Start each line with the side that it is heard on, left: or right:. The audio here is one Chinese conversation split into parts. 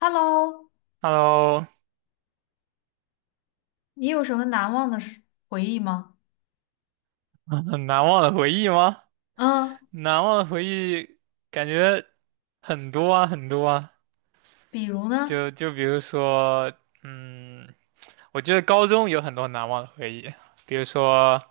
left: Hello，
right: Hello，
left: 你有什么难忘的事回忆吗？
right: 很难忘的回忆吗？
left: 嗯，
right: 难忘的回忆感觉很多啊，很多啊。
left: 比如呢？
right: 就比如说，嗯，我觉得高中有很多难忘的回忆，比如说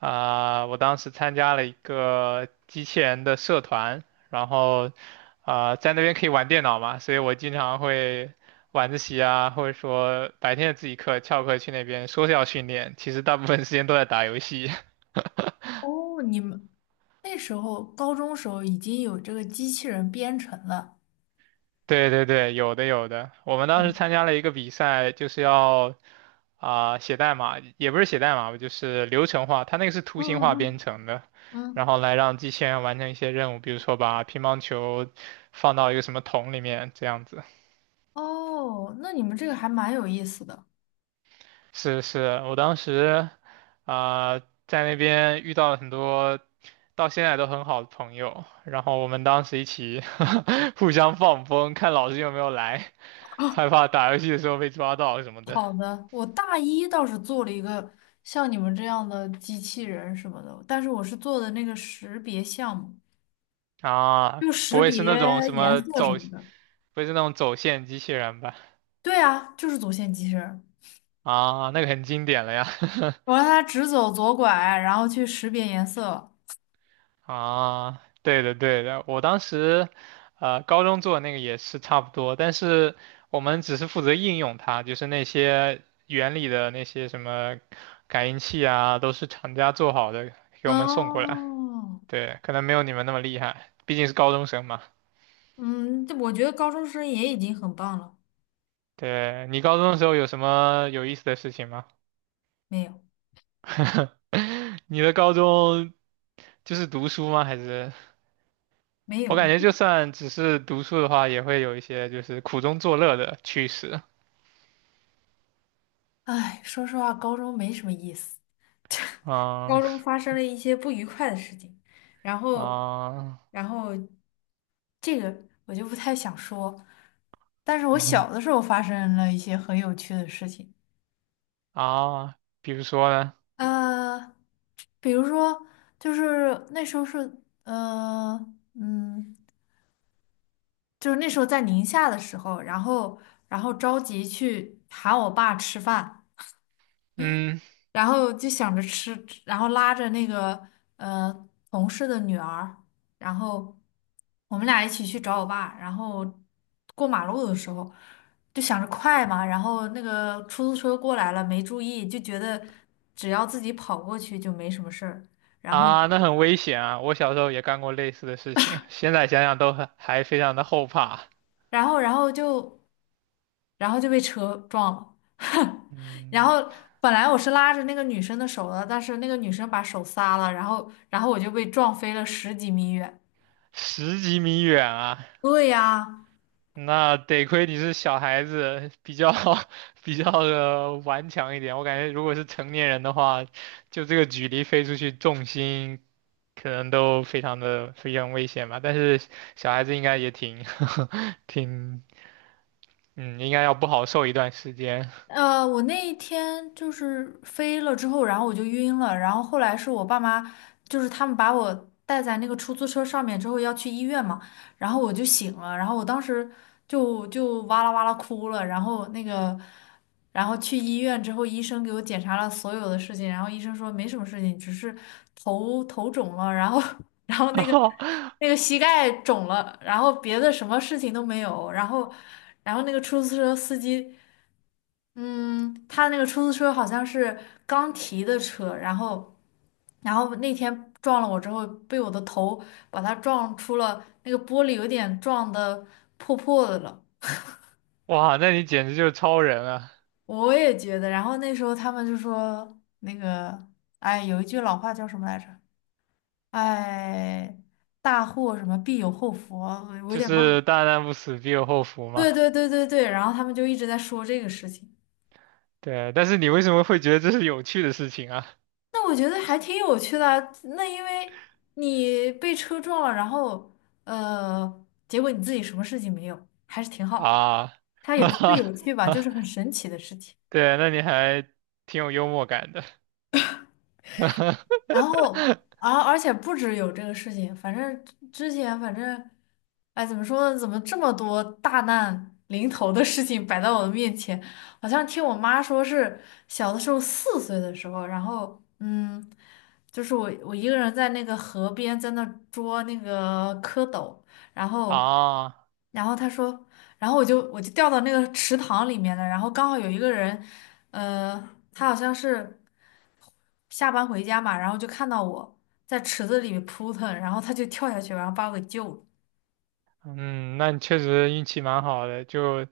right: 我当时参加了一个机器人的社团，然后在那边可以玩电脑嘛，所以我经常会晚自习啊，或者说白天的自习课翘课去那边说是要训练，其实大部分时间都在打游戏。
left: 哦，你们那时候高中时候已经有这个机器人编程了。
right: 对对对，有的有的。我们当时
left: 哦，
right: 参加了一个比赛，就是要写代码，也不是写代码吧，就是流程化。它那个是图
left: 嗯，
right: 形化编
left: 嗯，
right: 程的，
left: 嗯，
right: 然
left: 嗯，
right: 后来让机器人完成一些任务，比如说把乒乓球放到一个什么桶里面这样子。
left: 哦，那你们这个还蛮有意思的。
right: 是是，我当时啊、在那边遇到了很多到现在都很好的朋友，然后我们当时一起 互相放风，看老师有没有来，害怕打游戏的时候被抓到什么的。
left: 好的，我大一倒是做了一个像你们这样的机器人什么的，但是我是做的那个识别项目，
right: 啊，
left: 就
right: 不
left: 识
right: 会是
left: 别
right: 那种什
left: 颜
right: 么
left: 色什
right: 走，
left: 么
right: 不
left: 的。
right: 会是那种走线机器人吧？
left: 对啊，就是走线机器人，
right: 啊，那个很经典了呀。
left: 我让它直走左拐，然后去识别颜色。
right: 啊，对的对的，我当时，高中做的那个也是差不多，但是我们只是负责应用它，就是那些原理的那些什么感应器啊，都是厂家做好的，给我们送过来。
left: 哦，
right: 对，可能没有你们那么厉害，毕竟是高中生嘛。
left: 嗯，这我觉得高中生也已经很棒了。
right: 对，你高中的时候有什么有意思的事情吗？
left: 没有，
right: 你的高中就是读书吗？还是
left: 没
right: 我
left: 有，
right: 感觉就算只是读书的话，也会有一些就是苦中作乐的趣事。
left: 唉，说实话，高中没什么意思。高中
right: 嗯
left: 发生了一些不愉快的事情，然后，
right: 啊
left: 然后，这个我就不太想说，但是我
right: 嗯
left: 小的时候发生了一些很有趣的事情。
right: 比如说呢？
left: 呃，比如说，就是那时候是，嗯，就是那时候在宁夏的时候，然后然后着急去喊我爸吃饭，
right: 嗯
left: 然后就想着吃，然后拉着那个同事的女儿，然后我们俩一起去找我爸，然后过马路的时候就想着快嘛，然后那个出租车过来了，没注意，就觉得只要自己跑过去就没什么事儿，然后
right: 那很危险啊！我小时候也干过类似的事情，现在想想都很还非常的后怕。
left: 然后然后就。然后就被车撞了。然
right: 嗯，
left: 后本来我是拉着那个女生的手的，但是那个女生把手撒了，然后我就被撞飞了十几米远。
right: 十几米远啊，
left: 对呀。
right: 那得亏你是小孩子，比较 比较的顽强一点。我感觉如果是成年人的话，就这个距离飞出去，重心可能都非常的非常危险吧。但是小孩子应该也挺 挺嗯，应该要不好受一段时间。
left: 我那一天就是飞了之后，然后我就晕了，然后后来是我爸妈，就是他们把我带在那个出租车上面之后要去医院嘛，然后我就醒了，然后我当时就哇啦哇啦哭了，然后那个，然后去医院之后，医生给我检查了所有的事情，然后医生说没什么事情，只是头肿了，然后 然后那个 那个膝盖肿了，然后别的什么事情都没有。然后。然后那个出租车司机，嗯，他那个出租车好像是刚提的车，然后那天撞了我之后，被我的头把他撞出了那个玻璃，有点撞的破破的了。
right: 哇，那你简直就是超人啊！
left: 我也觉得。然后那时候他们就说那个，哎，有一句老话叫什么来着？哎，大祸什么必有后福，我有
right: 就
left: 点忘了。
right: 是大难不死必有后福嘛。
left: 对对对对对，然后他们就一直在说这个事情。
right: 对，但是你为什么会觉得这是有趣的事情啊？
left: 那我觉得还挺有趣的啊，那因为你被车撞了，然后结果你自己什么事情没有，还是挺好。
right: 啊，
left: 它也不是有趣吧，就是 很神奇的事情。
right: 对，那你还挺有幽默感的。
left: 然后，而且不止有这个事情，反正之前反正，哎，怎么说呢？怎么这么多大难临头的事情摆在我的面前？好像听我妈说是小的时候4岁的时候，然后就是我一个人在那个河边在那捉那个蝌蚪，然后
right: 啊，
left: 她说，然后我就掉到那个池塘里面了，然后刚好有一个人，呃，他好像是下班回家嘛，然后就看到我在池子里面扑腾，然后他就跳下去，然后把我给救了。
right: 嗯，那你确实运气蛮好的。就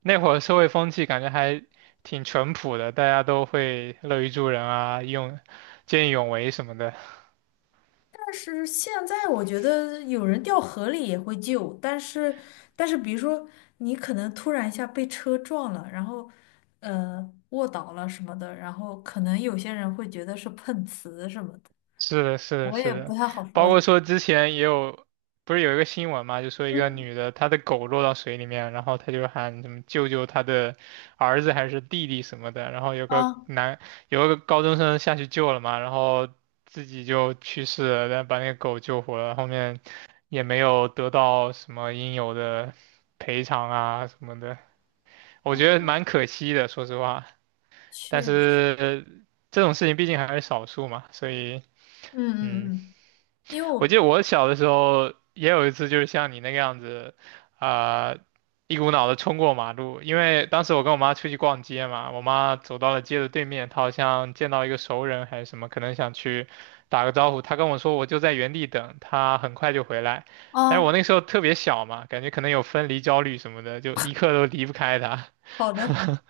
right: 那会儿社会风气感觉还挺淳朴的，大家都会乐于助人啊，用见义勇为什么的。
left: 但是现在我觉得有人掉河里也会救，但是比如说你可能突然一下被车撞了，然后卧倒了什么的，然后可能有些人会觉得是碰瓷什么的，
right: 是的，是的，
left: 我
right: 是
left: 也不
right: 的，
left: 太好
right: 包
left: 说。
right: 括说 之前也有，不是有一个新闻嘛，就说一个
left: 嗯，
right: 女的，她的狗落到水里面，然后她就喊什么救救她的儿子还是弟弟什么的，然后
left: 啊，
right: 有个高中生下去救了嘛，然后自己就去世了，但把那个狗救活了，后面也没有得到什么应有的赔偿啊什么的，我觉得
left: 我
right: 蛮可惜的，说实话，但
left: 去，嗯，
right: 是这种事情毕竟还是少数嘛，所以嗯。
left: 嗯，嗯，因为我，
right: 我记得我小的时候也有一次，就是像你那个样子，啊、一股脑的冲过马路。因为当时我跟我妈出去逛街嘛，我妈走到了街的对面，她好像见到一个熟人还是什么，可能想去打个招呼。她跟我说，我就在原地等，她很快就回来。但是我
left: 啊，
right: 那时候特别小嘛，感觉可能有分离焦虑什么的，就一刻都离不开她。
left: 好的，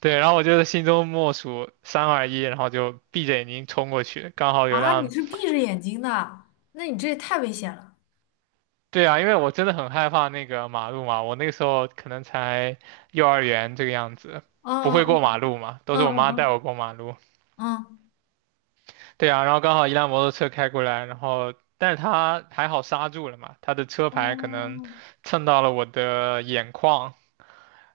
right: 对，然后我就是心中默数三二一，然后就闭着眼睛冲过去，刚好有
left: 啊，你
right: 辆。
left: 是闭着眼睛的，那你这也太危险了。
right: 对啊，因为我真的很害怕那个马路嘛，我那个时候可能才幼儿园这个样子，不会
left: 嗯。
right: 过马路嘛，都
left: 嗯，
right: 是我妈带
left: 嗯，
right: 我过马路。
left: 嗯，嗯，
right: 对啊，然后刚好一辆摩托车开过来，然后但是他还好刹住了嘛，他的车牌可能
left: 哦，
right: 蹭到了我的眼眶，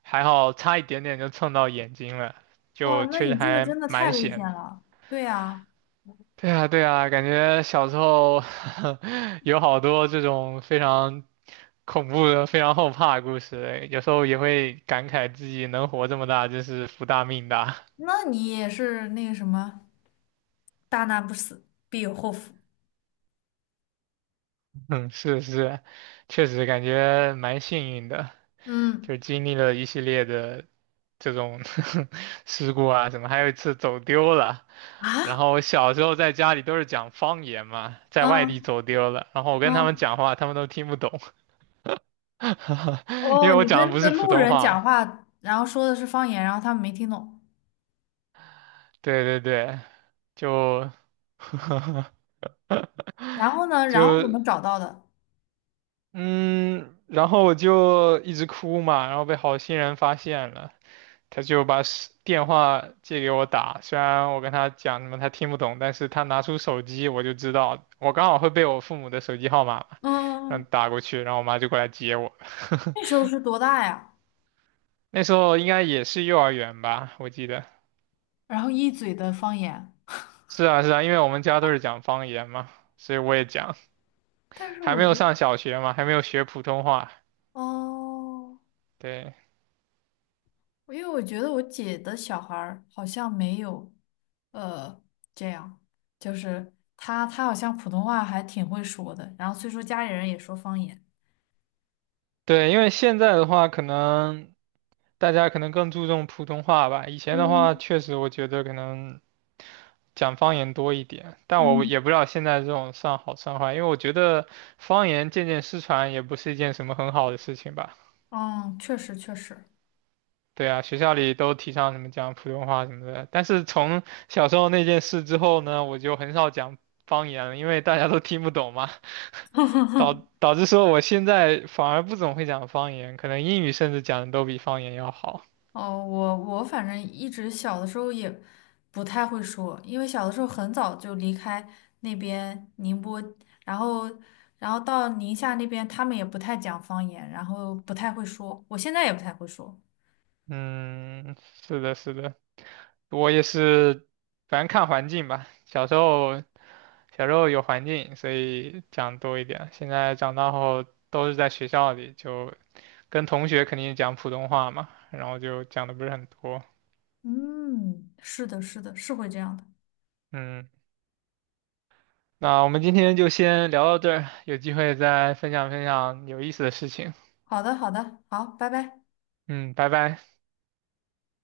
right: 还好差一点点就蹭到眼睛了，
left: 哇，
right: 就
left: 那
right: 确实
left: 你这个
right: 还
left: 真的太
right: 蛮
left: 危险
right: 险的。
left: 了。对呀，
right: 对啊，对啊，感觉小时候 有好多这种非常恐怖的、非常后怕的故事，哎有时候也会感慨自己能活这么大，真是福大命大。
left: 那你也是那个什么，大难不死，必有后福。
right: 嗯，是是，确实感觉蛮幸运的，
left: 嗯，
right: 就是经历了一系列的这种 事故啊什么，还有一次走丢了。然
left: 啊，
right: 后我小时候在家里都是讲方言嘛，在外地
left: 嗯，
right: 走丢了，然后我跟他们
left: 嗯，
right: 讲话，他们都听不懂。因为
left: 哦，
right: 我
left: 你跟
right: 讲的
left: 那
right: 不
left: 个
right: 是普
left: 路
right: 通
left: 人
right: 话嘛。
left: 讲话，然后说的是方言，然后他们没听懂，
right: 对对对，就
left: 然后呢，然后怎么
right: 就
left: 找到的？
right: 嗯，然后我就一直哭嘛，然后被好心人发现了，他就把手电话借给我打，虽然我跟他讲什么他听不懂，但是他拿出手机我就知道，我刚好会背我父母的手机号码嘛，然后
left: 嗯，
right: 打过去，然后我妈就过来接我。
left: 那时 候是多大呀？
right: 那时候应该也是幼儿园吧，我记得。
left: 然后一嘴的方言，
right: 是啊，是啊，因为我们家都是讲方言嘛，所以我也讲。
left: 但是
right: 还
left: 我
right: 没有
left: 觉得，
right: 上小学嘛，还没有学普通话。
left: 哦。
right: 对
left: 因为我觉得我姐的小孩儿好像没有，呃，这样，就是她好像普通话还挺会说的，然后虽说家里人也说方言。
right: 对，因为现在的话，可能大家可能更注重普通话吧。以前的话，
left: 嗯，
right: 确实我觉得可能讲方言多一点，但我也
left: 嗯，
right: 不知道现在这种算好算坏，因为我觉得方言渐渐失传也不是一件什么很好的事情吧。
left: 嗯，确实确实。
right: 对啊，学校里都提倡什么讲普通话什么的，但是从小时候那件事之后呢，我就很少讲方言了，因为大家都听不懂嘛。导导致说我现在反而不怎么会讲方言，可能英语甚至讲的都比方言要好。
left: 哦，我反正一直小的时候也不太会说，因为小的时候很早就离开那边宁波，然后到宁夏那边，他们也不太讲方言，然后不太会说，我现在也不太会说。
right: 嗯，是的，是的，我也是，反正看环境吧。小时候，小时候有环境，所以讲多一点。现在长大后都是在学校里，就跟同学肯定讲普通话嘛，然后就讲的不是很多。
left: 嗯，是的，是的，是会这样的。
right: 嗯，那我们今天就先聊到这儿，有机会再分享分享有意思的事情。
left: 好的，好的，好，拜拜。
right: 嗯，拜拜。